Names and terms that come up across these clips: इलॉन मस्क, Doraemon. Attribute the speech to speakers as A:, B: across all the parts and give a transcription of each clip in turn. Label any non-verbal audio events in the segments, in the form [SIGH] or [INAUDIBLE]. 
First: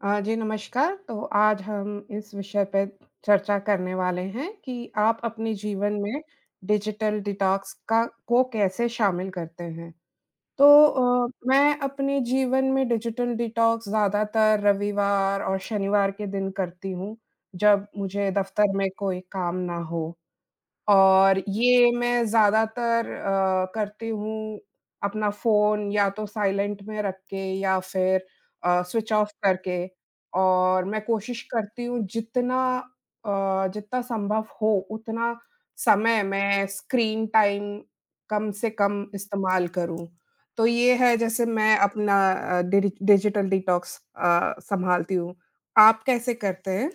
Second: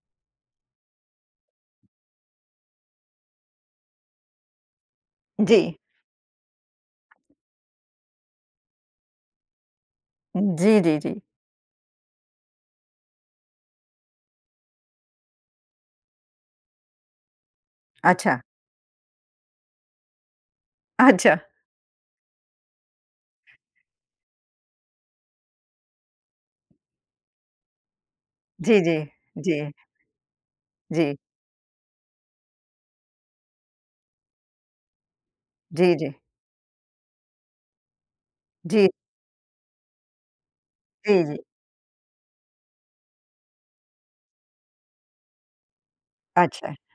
A: जी नमस्कार। तो आज हम इस विषय पे चर्चा करने वाले हैं कि आप अपने
B: जी।
A: जीवन में डिजिटल डिटॉक्स का को कैसे शामिल करते हैं? तो
B: जी, जी, जी।
A: मैं अपने जीवन में डिजिटल डिटॉक्स ज़्यादातर रविवार और शनिवार के दिन करती हूँ, जब मुझे
B: अच्छा,
A: दफ़्तर में कोई काम ना हो।
B: अच्छा।
A: और ये मैं ज़्यादातर करती हूँ अपना फ़ोन या तो साइलेंट में रख के या फिर
B: जी, जी,
A: स्विच ऑफ
B: जी,
A: करके। और मैं
B: जी,
A: कोशिश करती हूँ जितना संभव हो उतना
B: जी, जी,
A: समय मैं स्क्रीन टाइम कम से
B: जी,
A: कम इस्तेमाल करूँ। तो ये है
B: जी, जी।
A: जैसे मैं अपना अ, डिडि डिजिटल डिटॉक्स संभालती हूँ। आप कैसे करते
B: अच्छा।
A: हैं?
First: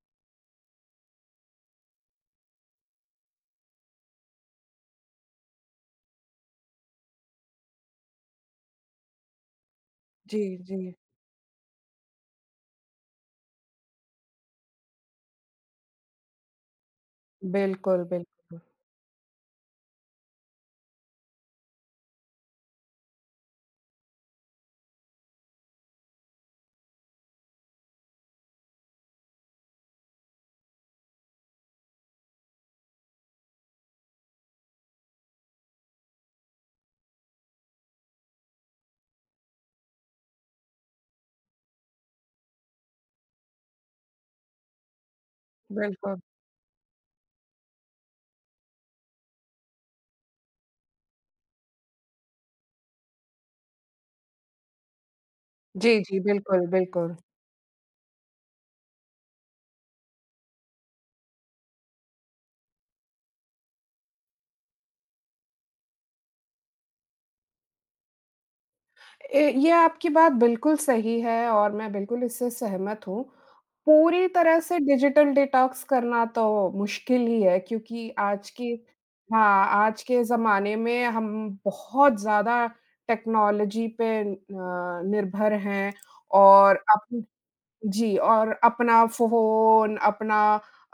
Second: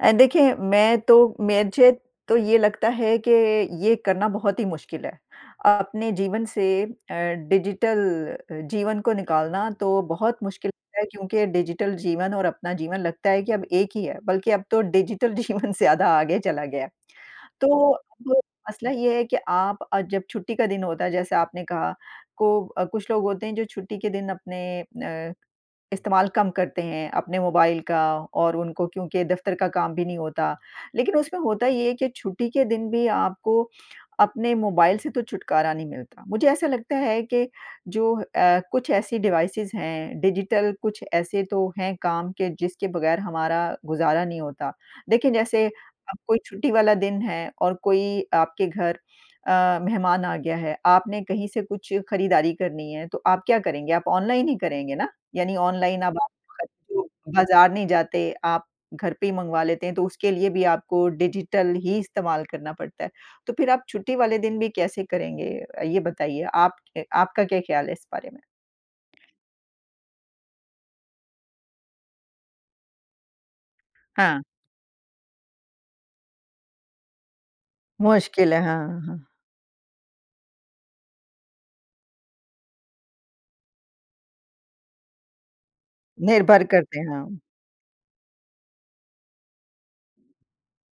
B: देखिए मैं तो मुझे तो ये लगता है कि ये करना बहुत ही मुश्किल है। अपने जीवन से डिजिटल जीवन को निकालना तो बहुत
A: जी,
B: मुश्किल
A: जी।
B: [LAUGHS] है क्योंकि डिजिटल जीवन और अपना जीवन लगता है कि अब एक ही है, बल्कि अब तो डिजिटल जीवन [LAUGHS] ज़्यादा आगे चला गया है। तो
A: बिल्कुल,
B: अब
A: बिल्कुल,
B: मसला ये है कि आप जब छुट्टी का दिन होता है जैसे आपने कहा को कुछ लोग होते हैं जो छुट्टी के दिन अपने इस्तेमाल कम करते हैं अपने मोबाइल का और उनको क्योंकि दफ़्तर का काम भी नहीं होता। लेकिन उसमें होता ये है कि छुट्टी के दिन भी आपको अपने मोबाइल से तो छुटकारा नहीं मिलता। मुझे ऐसा लगता है कि जो कुछ ऐसी डिवाइसेज़ हैं, डिजिटल कुछ ऐसे तो हैं काम के जिसके बगैर हमारा गुज़ारा नहीं होता। देखिए जैसे अब
A: बिल्कुल।
B: कोई छुट्टी वाला दिन है और कोई आपके घर मेहमान आ गया है, आपने कहीं से कुछ खरीदारी करनी है, तो आप क्या करेंगे? आप ऑनलाइन ही करेंगे ना? यानी
A: जी,
B: ऑनलाइन अब
A: जी,
B: आप
A: बिल्कुल,
B: जो
A: बिल्कुल।
B: बाज़ार नहीं जाते, आप घर पे ही मँगवा लेते हैं, तो उसके लिए भी आपको डिजिटल ही इस्तेमाल करना पड़ता है। तो फिर आप छुट्टी वाले दिन भी कैसे करेंगे? ये बताइए आप क आपका क्या ख़्याल है इस बारे में?
A: ए ये आपकी बात बिल्कुल सही है और मैं बिल्कुल इससे सहमत हूँ। पूरी
B: हाँ,
A: तरह से डिजिटल डिटॉक्स करना तो मुश्किल ही है क्योंकि आज
B: मुश्किल है,
A: की
B: हाँ, हाँ। हाँ।
A: हाँ, आज के ज़माने में हम बहुत ज़्यादा टेक्नोलॉजी पे निर्भर हैं।
B: निर्भर
A: और
B: करते
A: अप
B: हैं हम।
A: जी, और अपना फ़ोन, अपना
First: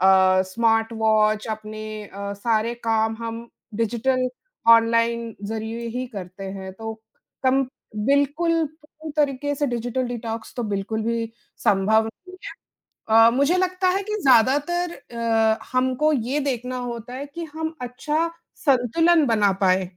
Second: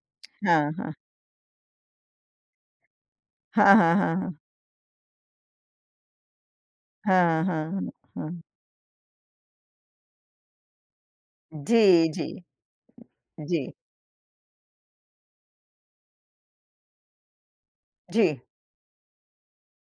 B: हाँ,
A: स्मार्ट
B: हाँ।
A: वॉच, अपने सारे काम हम
B: हाँ, हाँ, हाँ,
A: डिजिटल
B: हाँ।
A: ऑनलाइन ज़रिए ही करते हैं, तो
B: हाँ, हाँ,
A: कम
B: हाँ, हाँ।
A: बिल्कुल पूरी तरीके से डिजिटल डिटॉक्स तो बिल्कुल भी
B: जी,
A: संभव
B: जी।
A: नहीं। मुझे
B: जी,
A: लगता है कि ज़्यादातर हमको ये देखना होता है कि हम
B: जी।
A: अच्छा संतुलन बना पाएँ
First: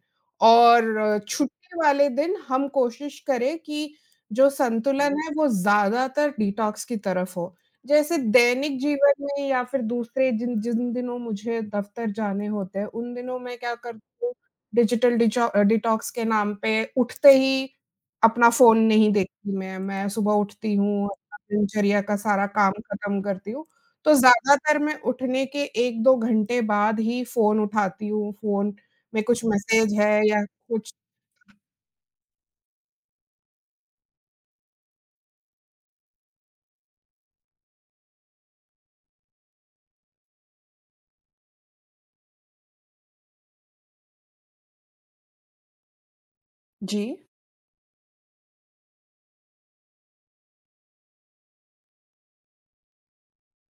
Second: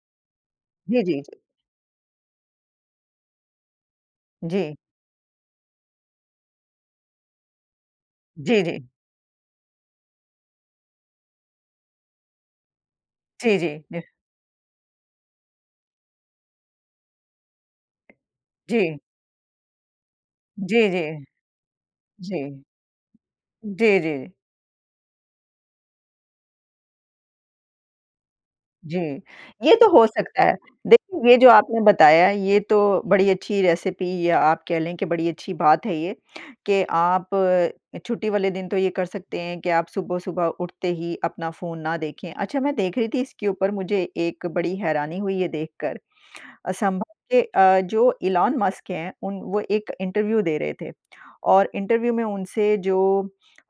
A: और
B: जी, जी, जी।
A: छुट्टी वाले दिन हम कोशिश करें कि जो
B: जी,
A: संतुलन है वो ज़्यादातर डिटॉक्स की तरफ हो। जैसे
B: जी,
A: दैनिक
B: जी।
A: जीवन में या फिर दूसरे जिन जिन दिनों मुझे दफ़्तर जाने होते हैं, उन दिनों मैं
B: जी, जी।
A: क्या करती हूँ डिजिटल डिटॉक्स के नाम पे उठते ही अपना फ़ोन
B: जी,
A: नहीं देखती मैं। मैं सुबह उठती
B: जी,
A: हूँ,
B: जी।
A: दिनचर्या का
B: जी।
A: सारा काम खत्म करती हूँ,
B: जी, जी।
A: तो
B: जी
A: ज़्यादातर मैं उठने के 1-2 घंटे बाद ही फ़ोन उठाती हूँ, फ़ोन
B: जी,
A: में कुछ
B: ये तो
A: मैसेज
B: हो
A: है
B: सकता
A: या
B: है।
A: कुछ।
B: देखिए, ये जो आपने बताया, ये तो बड़ी अच्छी रेसिपी या आप कह लें कि बड़ी अच्छी बात है ये, कि आप छुट्टी वाले दिन तो ये कर सकते हैं कि आप सुबह-सुबह उठते ही अपना फ़ोन ना देखें। अच्छा, मैं देख रही थी इसके ऊपर मुझे एक बड़ी हैरानी हुई ये देखकर
A: जी।
B: संभव के जो इलॉन मस्क हैं, उन वो एक इंटरव्यू दे रहे थे और इंटरव्यू में उनसे जो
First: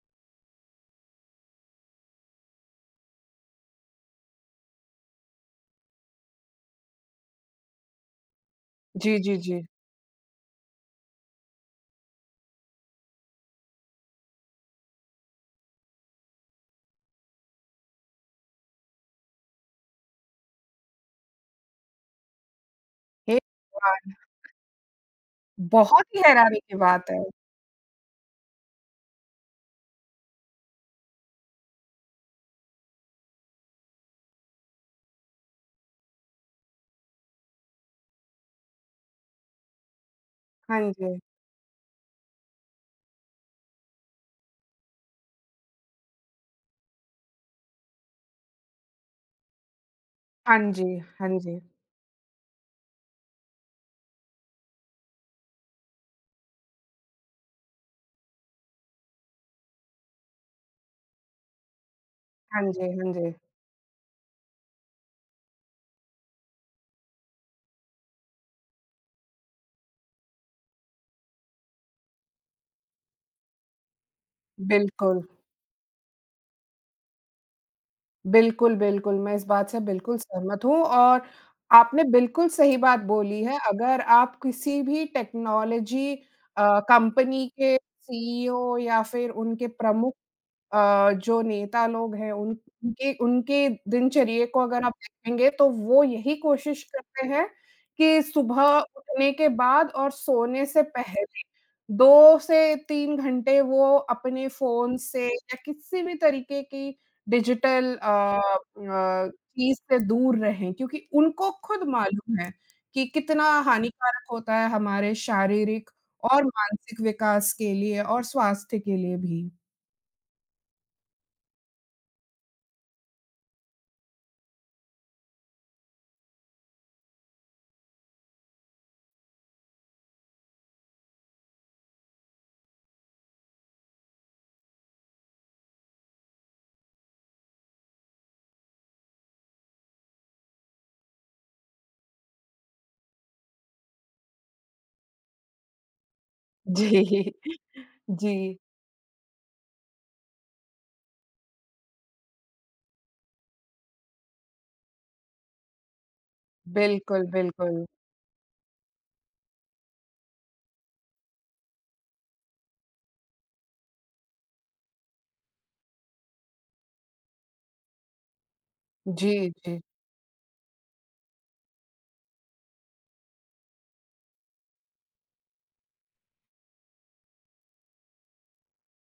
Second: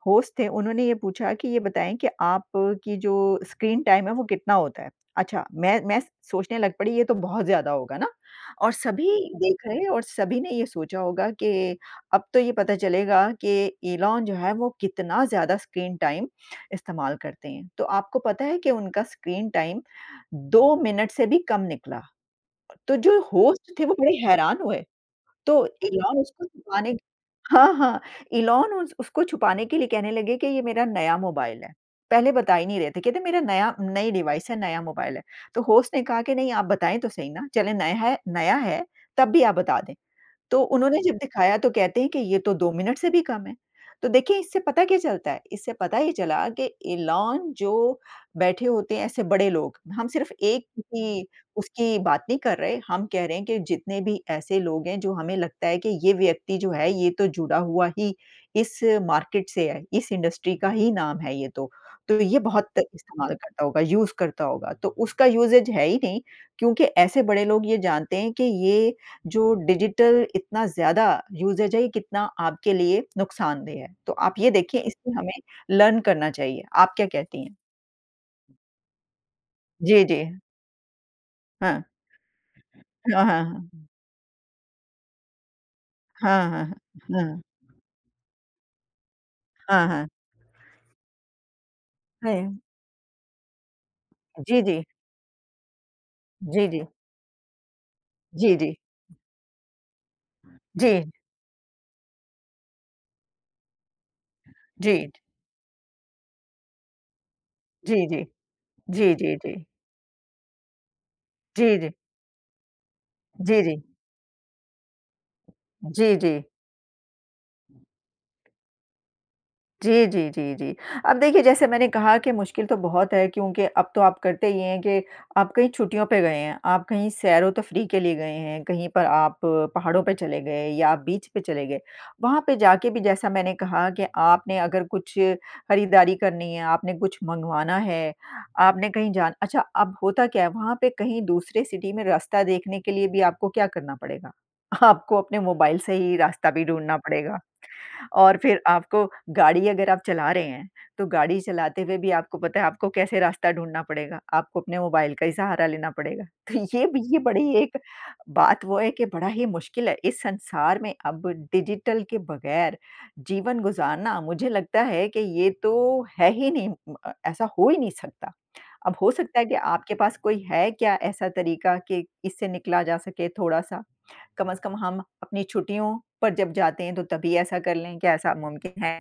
B: होस्ट थे, उन्होंने ये पूछा कि ये बताएँ कि आपकी जो स्क्रीन टाइम है, वो कितना होता है? अच्छा, मैं सोचने लग पड़ी, ये तो बहुत ज़्यादा होगा ना? और सभी
A: जी, जी, जी।
B: देख रहे हैं और सभी ने ये सोचा होगा कि अब तो ये पता चलेगा कि इलॉन जो है, वो कितना ज़्यादा स्क्रीन टाइम इस्तेमाल करते हैं। तो आपको पता है कि उनका स्क्रीन टाइम 2 मिनट से भी कम निकला। तो जो
A: हे
B: होस्ट थे वो
A: भगवान!
B: बड़े हैरान हुए, तो
A: बहुत
B: इलॉन
A: ही
B: उसको
A: हैरानी की
B: छुपाने
A: बात है।
B: [LAUGHS] हाँ, हाँ, इलॉन उस उसको छुपाने के लिए कहने लगे कि ये मेरा नया मोबाइल है। पहले बता ही नहीं रहे थे, कहते मेरा नया नई डिवाइस है, नया मोबाइल है। तो होस्ट ने कहा कि नहीं आप बताएँ तो सही ना, चलें नया है, तब भी आप बता दें। तो
A: हाँ
B: उन्होंने जब
A: जी।
B: दिखाया तो कहते हैं कि ये तो 2 मिनट से भी कम है। तो देखिए इससे पता क्या चलता है? इससे पता ये चला कि एलन जो बैठे होते हैं ऐसे बड़े लोग, हम सिर्फ़
A: हाँ
B: एक
A: जी,
B: की
A: हाँ जी।
B: उसकी बात नहीं कर रहे, हम कह रहे हैं कि जितने भी ऐसे लोग हैं जो हमें लगता है कि ये व्यक्ति जो है ये तो जुड़ा हुआ ही इस मार्केट से है, इस इंडस्ट्री का ही नाम है ये तो। तो ये
A: हाँ
B: बहुत
A: जी, हाँ जी।
B: इस्तेमाल करता होगा, यूज़ करता होगा। तो उसका यूसेज है ही नहीं क्योंकि ऐसे बड़े लोग ये जानते हैं कि ये जो डिजिटल इतना ज़्यादा यूसेज है, ये कितना आपके लिए नुकसानदेह है। तो आप ये देखिए इससे
A: बिल्कुल।
B: हमें लर्न करना चाहिए। आप क्या कहती हैं?
A: बिल्कुल, बिल्कुल, मैं इस बात से
B: जी,
A: बिल्कुल
B: जी।
A: सहमत हूँ और
B: हाँ।
A: आपने बिल्कुल सही बात
B: हाँ,
A: बोली
B: हाँ,
A: है।
B: हाँ।
A: अगर आप किसी भी टेक्नोलॉजी
B: हाँ, हाँ, हाँ।
A: कंपनी के सीईओ या फिर उनके
B: हाँ, हाँ।
A: प्रमुख जो नेता लोग हैं उन
B: है।
A: उनके उनके दिनचर्या को
B: जी, जी।
A: अगर आप देखेंगे तो वो यही
B: जी, जी।
A: कोशिश करते हैं कि
B: जी,
A: सुबह
B: जी।
A: उठने के बाद और सोने से
B: जी, जी।
A: पहले 2 से 3 घंटे वो अपने फ़ोन से या किसी भी तरीके की डिजिटल
B: जी, जी। जी, जी, जी।
A: चीज़ से दूर रहें क्योंकि उनको
B: जी,
A: खुद
B: जी।
A: मालूम है कि कितना
B: जी, जी।
A: हानिकारक होता है हमारे शारीरिक
B: जी, जी।
A: और मानसिक विकास के लिए और स्वास्थ्य के लिए भी।
B: जी, जी, जी, जी। अब देखिए जैसे मैंने कहा कि मुश्किल तो बहुत है क्योंकि अब तो आप करते ही हैं कि आप कहीं छुट्टियों पे गए हैं, आप कहीं सैरो-तफरीह के लिए गए हैं, कहीं पर आप पहाड़ों पे चले गए या आप बीच पे चले गए। वहाँ पे जाके भी जैसा मैंने कहा कि आपने अगर कुछ खरीदारी करनी है, आपने कुछ मँगवाना है, आपने कहीं जान अच्छा अब होता क्या है वहाँ पे कहीं दूसरे सिटी में रास्ता देखने के लिए भी आपको क्या करना पड़ेगा? [LAUGHS] आपको अपने मोबाइल से ही रास्ता भी ढूँढना
A: जी।
B: पड़ेगा।
A: जी,
B: और फिर आपको गाड़ी अगर आप चला रहे हैं, तो गाड़ी चलाते हुए भी आपको पता है आपको कैसे रास्ता ढूँढना पड़ेगा, आपको अपने मोबाइल का ही सहारा लेना पड़ेगा। तो ये भी ये
A: बिल्कुल,
B: बड़ी एक
A: बिल्कुल।
B: बात वो है कि बड़ा ही मुश्किल है, इस संसार में अब डिजिटल के बगैर जीवन गुज़ारना मुझे लगता है कि ये तो है ही नहीं ऐसा हो ही नहीं सकता। अब हो सकता है
A: जी,
B: कि
A: जी।
B: आपके पास कोई है क्या ऐसा तरीका कि इससे निकला जा सके थोड़ा-सा? कम से कम हम अपनी छुट्टियों पर जब जाते हैं तो तभी ऐसा कर लें, क्या ऐसा मुमकिन है?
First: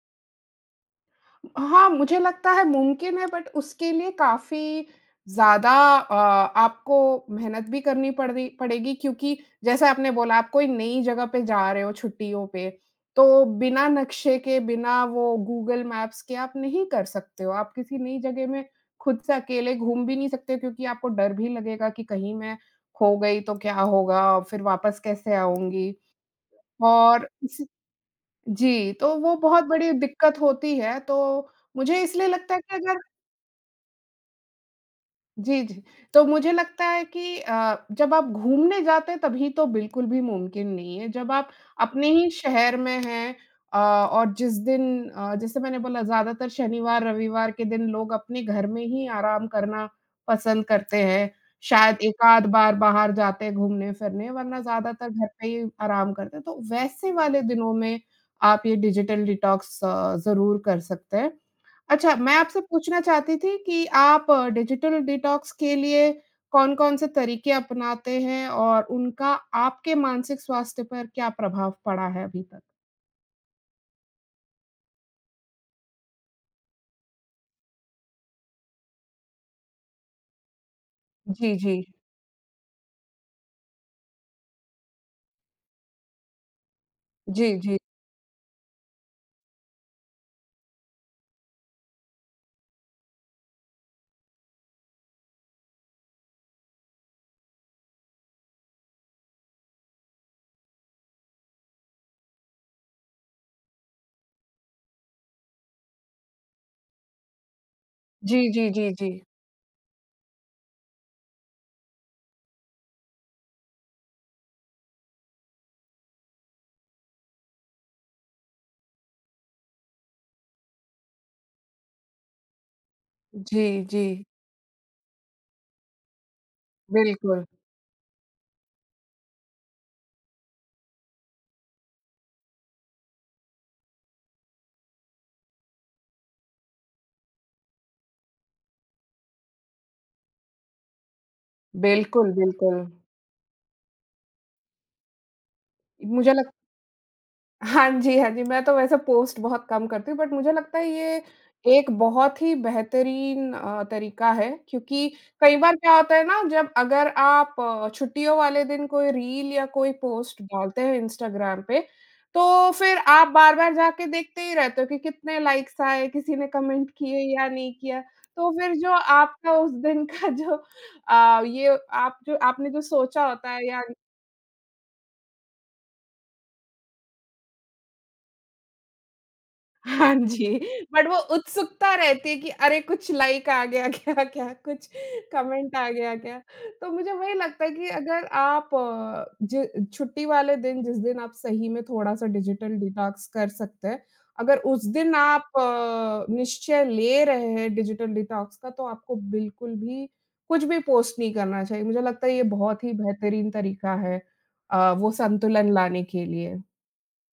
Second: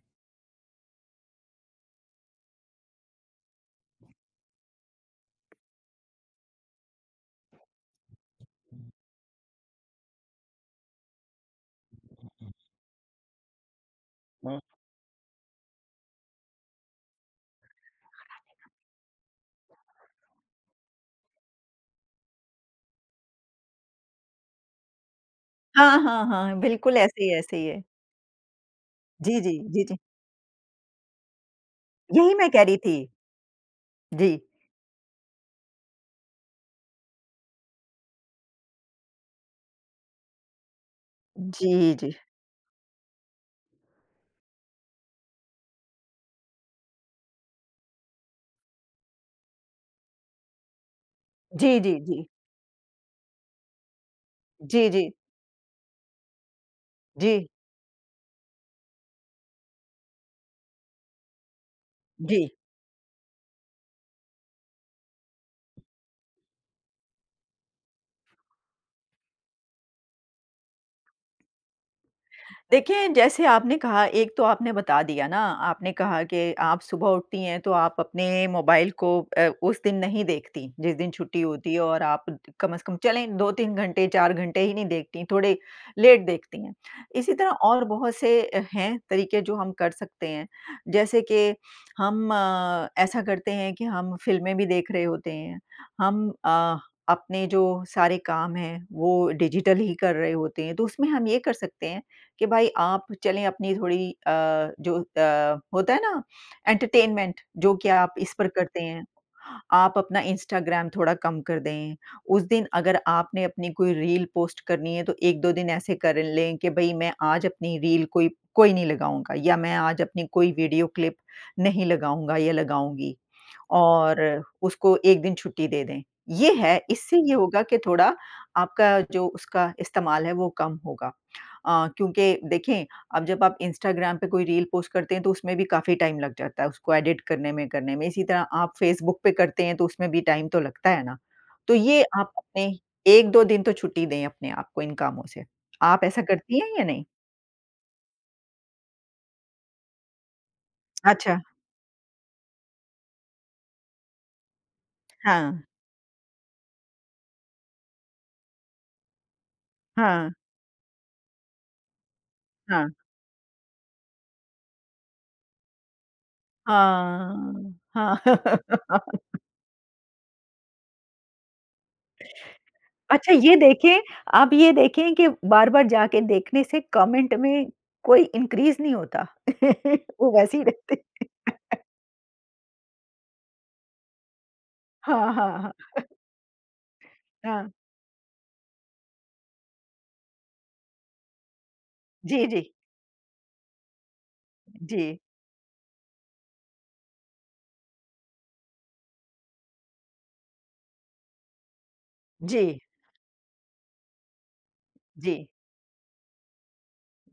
A: हाँ, मुझे लगता है मुमकिन है बट उसके लिए काफ़ी ज़्यादा अ, आपको मेहनत भी करनी पड़ी पड़ेगी क्योंकि जैसे आपने बोला आप कोई नई जगह पे जा रहे हो छुट्टियों पे, तो बिना नक्शे के,
B: हाँ।
A: बिना वो गूगल मैप्स के आप नहीं कर सकते हो। आप किसी नई जगह में खुद से अकेले घूम भी नहीं सकते हो क्योंकि आपको डर भी लगेगा कि कहीं मैं खो गई तो क्या होगा? फिर वापस कैसे आऊँगी?
B: हाँ, हाँ, हाँ, बिल्कुल
A: और
B: ऐसे
A: इसी
B: ही है।
A: जी, तो वो
B: जी, जी,
A: बहुत
B: जी,
A: बड़ी
B: जी।
A: दिक्कत होती है, तो मुझे इसलिए
B: यही मैं
A: लगता है
B: कह
A: कि
B: रही थी।
A: अगर
B: जी।
A: जी, जी। तो मुझे लगता है कि जब आप घूमने जाते हैं तभी तो बिल्कुल भी मुमकिन नहीं है। जब आप
B: जी,
A: अपने
B: जी।
A: ही शहर में हैं और जिस दिन जैसे मैंने बोला ज़्यादातर शनिवार-रविवार के दिन लोग अपने घर में ही आराम करना पसंद करते हैं।
B: जी,
A: शायद
B: जी, जी।
A: एक-आध बार बाहर जाते हैं घूमने-फिरने, वरना
B: जी, जी।
A: ज़्यादातर घर पे ही आराम करते हैं। तो वैसे वाले
B: जी,
A: दिनों में आप ये डिजिटल डिटॉक्स ज़रूर कर सकते हैं। अच्छा, मैं
B: जी।
A: आपसे पूछना चाहती थी कि आप डिजिटल डिटॉक्स के लिए कौन-कौन से तरीके अपनाते हैं और उनका आपके मानसिक स्वास्थ्य पर क्या प्रभाव पड़ा है अभी तक?
B: देखिए, जैसे आपने कहा एक तो आपने बता दिया ना, आपने कहा कि आप सुबह उठती हैं तो आप अपने मोबाइल को उस दिन नहीं देखती, जिस दिन छुट्टी
A: जी,
B: होती
A: जी।
B: है और आप कम से कम चलें 2-3 घंटे, 4 घंटे ही नहीं देखती, थोड़े लेट देखती हैं। इसी तरह
A: जी, जी।
B: और बहुत से हैं तरीके जो हम कर सकते हैं। जैसे कि हम ऐसा करते हैं कि हम फ़िल्में भी देख रहे होते हैं, हम अपने जो सारे काम हैं वो डिजिटल ही कर रहे होते हैं, तो उसमें हम ये कर सकते हैं कि भाई आप चलें अपनी थोड़ी जो होता है ना एंटरटेनमेंट जो कि आप इस
A: जी,
B: पर
A: जी,
B: करते
A: जी,
B: हैं,
A: जी।
B: आप अपना इंस्टाग्राम थोड़ा कम कर दें। उस दिन अगर आपने अपनी कोई रील पोस्ट करनी है तो 1-2 दिन ऐसे कर लें कि भई मैं आज अपनी रील कोई कोई नहीं लगाऊँगा या मैं आज अपनी कोई वीडियो क्लिप नहीं लगाऊँगा या लगाऊँगी
A: जी, जी।
B: और उसको 1 दिन छुट्टी दे दें। ये है, इससे ये
A: बिल्कुल।
B: होगा कि थोड़ा आपका जो उसका इस्तेमाल है वो कम होगा। क्योंकि देखें, अब जब आप इंस्टाग्राम पे कोई रील पोस्ट करते हैं, तो उसमें भी काफ़ी टाइम लग जाता है, उसको एडिट करने में, करने में। इसी तरह आप फ़ेसबुक पे करते हैं, तो उसमें भी टाइम तो लगता है ना। तो ये
A: बिल्कुल,
B: आप अपने
A: बिल्कुल।
B: 1-2 दिन तो छुट्टी दें अपने आप को इन कामों से। आप ऐसा
A: मुझे लगता
B: करती हैं या नहीं?
A: हाँ जी, हाँ जी। मैं तो वैसे पोस्ट बहुत कम करती हूँ बट मुझे लगता है ये
B: अच्छा,
A: एक बहुत ही बेहतरीन तरीका है क्योंकि कई
B: हाँ,
A: बार क्या होता है ना जब अगर आप छुट्टियों वाले दिन कोई रील या कोई
B: हाँ,
A: पोस्ट डालते हैं इंस्टाग्राम पे, तो
B: हाँ।
A: फिर आप बार-बार जाके देखते ही रहते हो कि कितने लाइक्स आए, किसी ने कमेंट किए या नहीं
B: हाँ,
A: किया।
B: हाँ।
A: तो फिर जो
B: [LAUGHS]
A: आपका उस दिन का ये आप जो आपने जो सोचा
B: अच्छा
A: होता
B: ये
A: है या
B: देखें आप ये देखें कि बार-बार जाके देखने से कमेंट में कोई इंक्रीज़ नहीं होता।
A: हाँ
B: [LAUGHS] वो वैसे
A: जी,
B: ही रहते।
A: बट वो उत्सुकता रहती है कि अरे! कुछ लाइक आ गया क्या? क्या कुछ
B: हाँ, हाँ, हाँ।
A: कमेंट आ गया क्या? तो मुझे वही लगता
B: हाँ,
A: है कि अगर आप ज छुट्टी वाले दिन, जिस दिन आप सही में थोड़ा-सा
B: जी, जी।
A: डिजिटल डिटॉक्स कर सकते हैं, अगर उस दिन
B: जी,
A: आप निश्चय ले रहे हैं डिजिटल डिटॉक्स का तो आपको बिल्कुल भी कुछ भी पोस्ट नहीं करना चाहिए। मुझे लगता है ये
B: जी,
A: बहुत ही बेहतरीन तरीका है वो
B: जी,
A: संतुलन लाने के लिए।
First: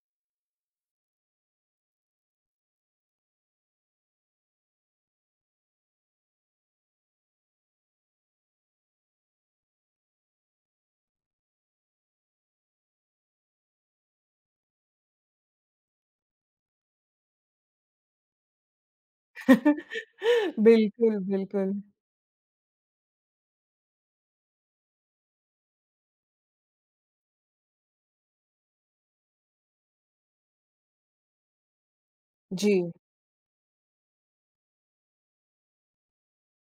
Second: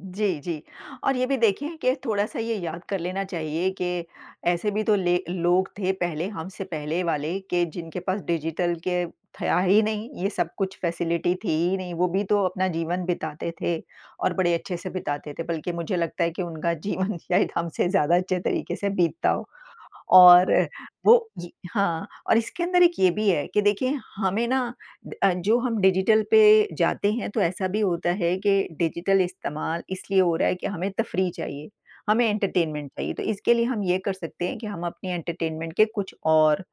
B: जी, जी। और ये भी देखिए कि थोड़ा-सा ये याद कर लेना चाहिए कि ऐसे भी तो ले लोग थे पहले हमसे पहले वाले कि जिनके पास डिजिटल के था ही नहीं, ये सब कुछ फैसिलिटी थी ही नहीं, वो भी तो अपना जीवन बिताते थे और बड़े अच्छे से बिताते थे। बल्कि मुझे लगता है कि उनका जीवन [LAUGHS] शायद हमसे ज़्यादा अच्छे तरीके से बीतता हो। और
A: [LAUGHS] बिल्कुल,
B: वो ये
A: बिल्कुल।
B: हाँ, और इसके अंदर एक ये भी है कि देखिए हमें ना जो हम डिजिटल पे जाते हैं तो ऐसा भी होता है कि डिजिटल इस्तेमाल इसलिए हो रहा है कि हमें तफरीह चाहिए, हमें
A: जी,
B: एंटरटेनमेंट चाहिए। तो इसके लिए हम ये कर सकते हैं कि हम अपनी एंटरटेनमेंट के कुछ और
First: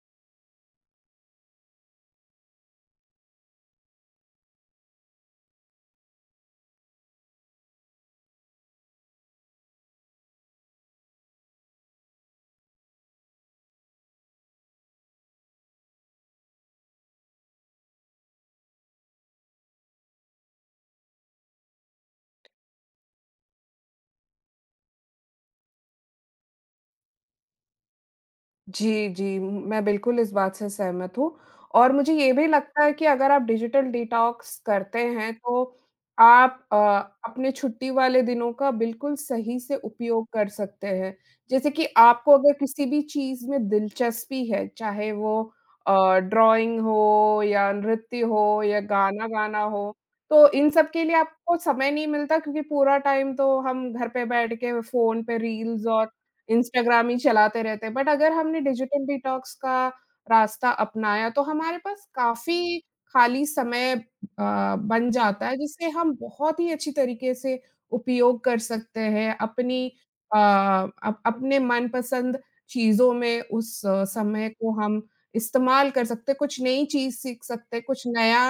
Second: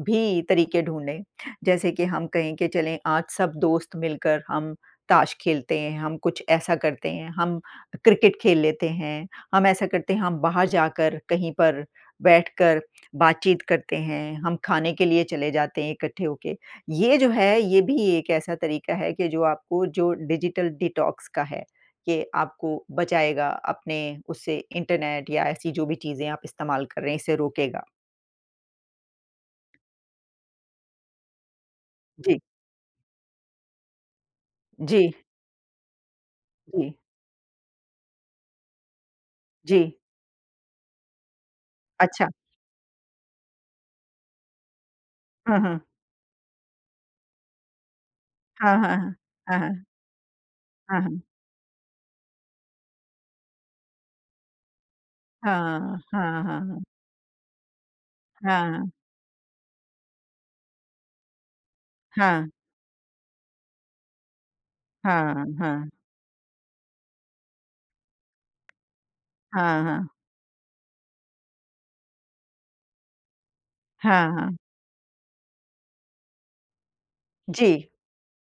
B: भी तरीके ढूँढें। जैसे कि हम कहें कि चलें आज सब दोस्त मिलकर हम ताश खेलते हैं, हम कुछ ऐसा करते हैं, हम क्रिकेट खेल लेते हैं, हम ऐसा करते हैं हम बाहर जाकर कहीं पर बैठकर बातचीत करते हैं, हम खाने के लिए चले जाते हैं इकट्ठे होके। ये जो है ये भी एक ऐसा तरीका है कि जो आपको जो डिजिटल डिटॉक्स का है, कि आपको बचाएगा अपने उससे इंटरनेट या ऐसी जो भी चीज़ें आप इस्तेमाल कर रहे हैं इससे रोकेगा।
A: जी, जी। मैं बिल्कुल इस बात से सहमत हूँ और मुझे ये
B: जी।
A: भी लगता है कि अगर आप डिजिटल डिटॉक्स करते
B: जी,
A: हैं तो आप
B: जी।
A: अपने छुट्टी वाले दिनों का बिल्कुल सही से
B: जी,
A: उपयोग कर सकते हैं। जैसे कि
B: अच्छा।
A: आपको अगर किसी भी चीज़ में दिलचस्पी है, चाहे वो
B: हाँ, हाँ।
A: ड्राइंग हो या नृत्य हो
B: हाँ,
A: या
B: हाँ, हाँ।
A: गाना गाना हो, तो इन सब
B: हाँ,
A: के लिए
B: हाँ।
A: आपको समय नहीं मिलता क्योंकि पूरा टाइम तो हम घर पे बैठ के फ़ोन पे रील्स
B: हाँ,
A: और
B: हाँ।
A: इंस्टाग्राम ही चलाते रहते हैं। बट अगर हमने
B: हाँ, हाँ,
A: डिजिटल डिटॉक्स का रास्ता अपनाया तो हमारे पास
B: हाँ,
A: काफ़ी खाली समय बन
B: हाँ,
A: जाता
B: हाँ,
A: है,
B: हाँ,
A: जिससे
B: हाँ,
A: हम बहुत ही अच्छी तरीके से उपयोग कर सकते हैं
B: हाँ,
A: अपनी
B: हाँ,
A: अ, अप अपने मनपसंद चीज़ों में। उस
B: हाँ,
A: समय
B: हाँ।
A: को हम इस्तेमाल कर सकते हैं, कुछ नई चीज़ सीख सकते हैं,
B: जी,
A: कुछ नया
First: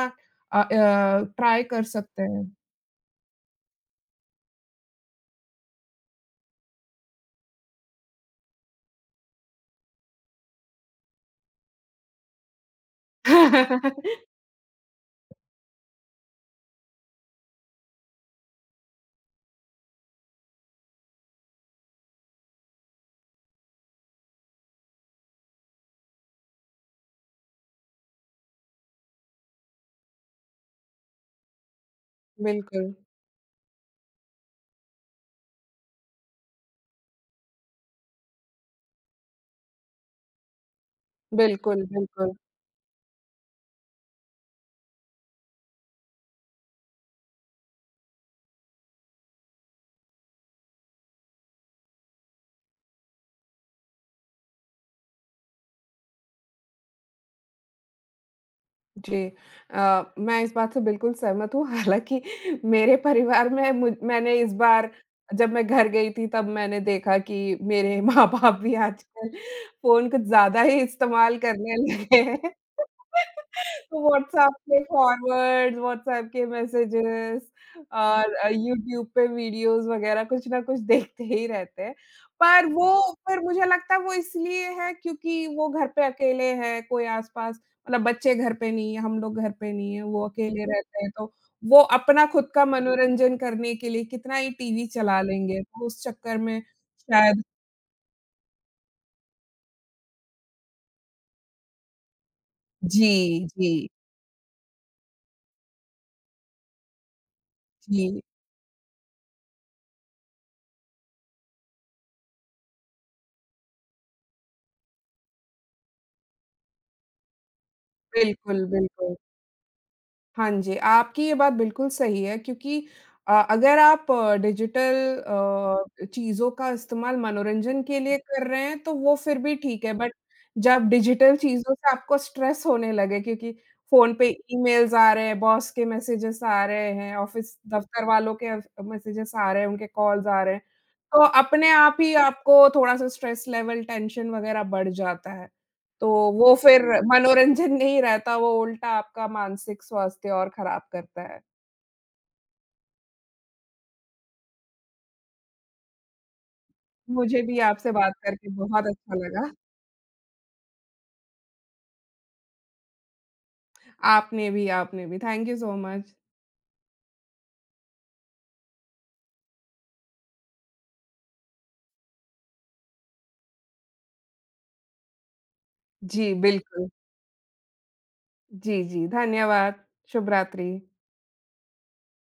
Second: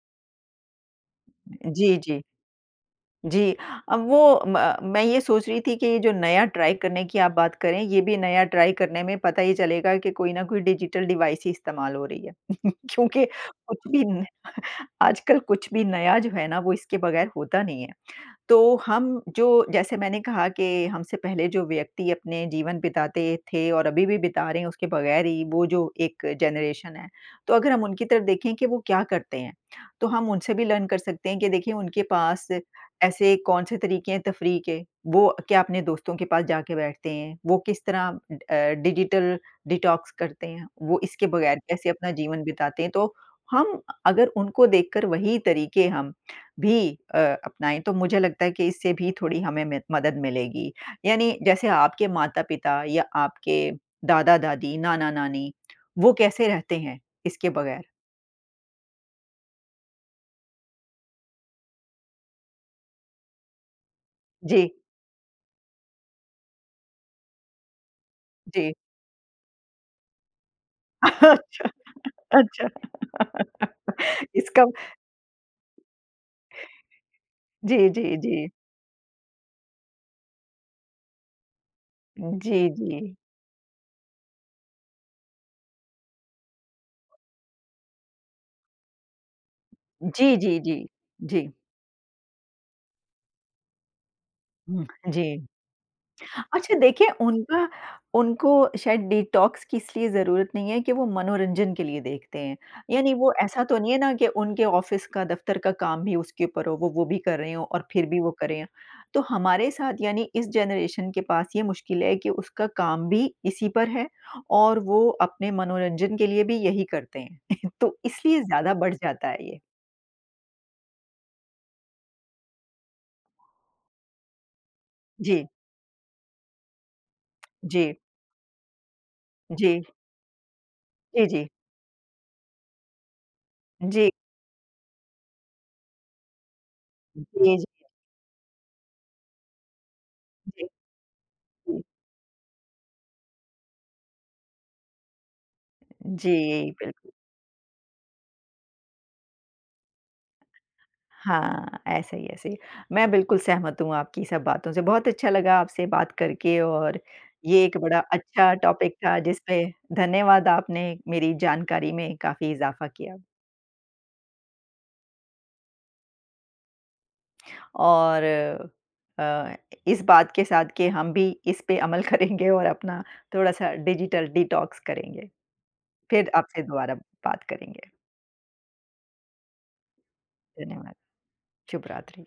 A: ट्राई कर
B: जी,
A: सकते
B: जी,
A: हैं।
B: जी। अब वो म मैं ये सोच रही थी कि ये जो नया ट्राई करने की आप बात करें, ये भी नया ट्राई करने में पता ही चलेगा कि कोई न कोई डिजिटल डिवाइस ही इस्तेमाल हो रही है। [LAUGHS] क्योंकि कुछ भी न
A: [LAUGHS]
B: आजकल कुछ भी नया जो है ना, वो इसके बगैर होता नहीं है। तो हम जो जैसे मैंने कहा कि हमसे पहले जो व्यक्ति अपने जीवन बिताते थे और अभी भी बिता रहे हैं उसके बगैर ही वो जो एक जनरेशन है, तो अगर हम उनकी तरफ देखें कि वो क्या करते हैं, तो हम उनसे भी लर्न कर सकते हैं कि देखिए उनके पास
A: बिल्कुल,
B: ऐसे कौन-से तरीके हैं तफरीह के, वो क्या अपने दोस्तों के पास जाके बैठते हैं, वो किस तरह डिजिटल डिटॉक्स करते हैं, वो इसके बगैर
A: बिल्कुल,
B: कैसे अपना
A: बिल्कुल।
B: जीवन बिताते हैं। तो हम अगर उनको देखकर वही तरीके हम भी अ, अपनाएँ, तो मुझे लगता है कि इससे भी थोड़ी हमें म मदद मिलेगी। यानी जैसे आपके माता-पिता या आपके दादा-दादी, नाना-नानी वो कैसे रहते हैं इसके बगैर?
A: जी। मैं इस बात से बिल्कुल सहमत हूँ, हालाँकि [LAUGHS] मेरे परिवार में मुझ मैंने इस
B: जी,
A: बार जब मैं घर गई थी तब मैंने देखा कि मेरे [LAUGHS] माँ-बाप
B: जी।
A: भी आजकल फ़ोन कुछ ज़्यादा ही
B: [LAUGHS]
A: इस्तेमाल
B: अच्छा,
A: करने लगे हैं।
B: अच्छा। [LAUGHS]
A: व्हाट्सएप
B: इसका
A: के फॉरवर्ड्स, व्हाट्सएप के मैसेजेस
B: जी, जी,
A: और
B: जी।
A: यूट्यूब पे वीडियोज़ वगैरह कुछ ना कुछ देखते ही रहते हैं।
B: जी,
A: पर वो
B: जी।
A: फिर मुझे लगता है वो इसलिए है क्योंकि वो घर पे अकेले हैं, कोई आस-पास, मतलब बच्चे घर पे नहीं है, हम लोग घर पे नहीं है, वो
B: जी, जी,
A: अकेले
B: जी।
A: रहते हैं तो
B: जी।
A: वो अपना खुद का मनोरंजन करने के लिए कितना ही टीवी
B: हुँ,
A: चला
B: जी।
A: लेंगे, तो उस चक्कर में
B: अच्छा देखिए
A: शायद।
B: उनका उनको शायद डिटॉक्स की इसलिए ज़रूरत नहीं है कि वो मनोरंजन के लिए देखते हैं। यानी वो
A: जी,
B: ऐसा तो
A: जी,
B: नहीं है ना कि उनके ऑफ़िस का दफ़्तर का काम भी उसके ऊपर हो, वो भी कर रहे हों और फिर
A: जी।
B: भी वो करें। तो हमारे साथ यानी इस जनरेशन के पास ये मुश्किल है कि उसका काम भी इसी पर है और वो अपने मनोरंजन के लिए भी यही करते हैं। [LAUGHS] तो इसलिए
A: बिल्कुल,
B: ज़्यादा बढ़
A: बिल्कुल।
B: जाता है ये।
A: हाँ जी, आपकी ये बात बिल्कुल सही है, क्योंकि अगर आप डिजिटल
B: जी,
A: चीज़ों का इस्तेमाल मनोरंजन
B: जी,
A: के लिए कर रहे हैं, तो वो फिर भी
B: जी,
A: ठीक है, बट जब डिजिटल
B: जी,
A: चीज़ों से आपको स्ट्रेस होने लगे क्योंकि
B: जी, जी,
A: फ़ोन पे ईमेल्स आ रहे हैं, बॉस के मैसेजेस आ रहे हैं, ऑफ़िस
B: जी,
A: दफ़्तर वालों के मैसेजेस आ रहे हैं, उनके कॉल्स आ रहे हैं,
B: जी, जी,
A: तो अपने
B: जी,
A: आप ही आपको थोड़ा-सा स्ट्रेस लेवल, टेंशन वग़ैरह बढ़ जाता है। तो
B: जी,
A: वो फिर
B: बिल्कुल।
A: मनोरंजन नहीं रहता, वो उल्टा आपका मानसिक स्वास्थ्य और ख़राब करता है।
B: हाँ, ऐसे ही, ऐसे ही। मैं बिल्कुल सहमत हूँ आपकी सब बातों से। बहुत अच्छा लगा आपसे बात करके और
A: मुझे भी
B: ये एक
A: आपसे
B: बड़ा
A: बात करके
B: अच्छा
A: बहुत
B: टॉपिक
A: अच्छा
B: था
A: लगा।
B: जिसपे धन्यवाद आपने मेरी जानकारी में काफ़ी इज़ाफ़ा किया।
A: आपने भी, आपने भी। Thank you so much.
B: और अ, इस बात के साथ कि हम भी इस पे अमल [LAUGHS] करेंगे और अपना थोड़ा-सा डिजिटल डिटॉक्स करेंगे। फिर
A: जी,
B: आपसे
A: बिल्कुल।
B: दोबारा बात करेंगे।
A: जी, जी, धन्यवाद। शुभ रात्रि।
B: धन्यवाद। शुभ रात्रि।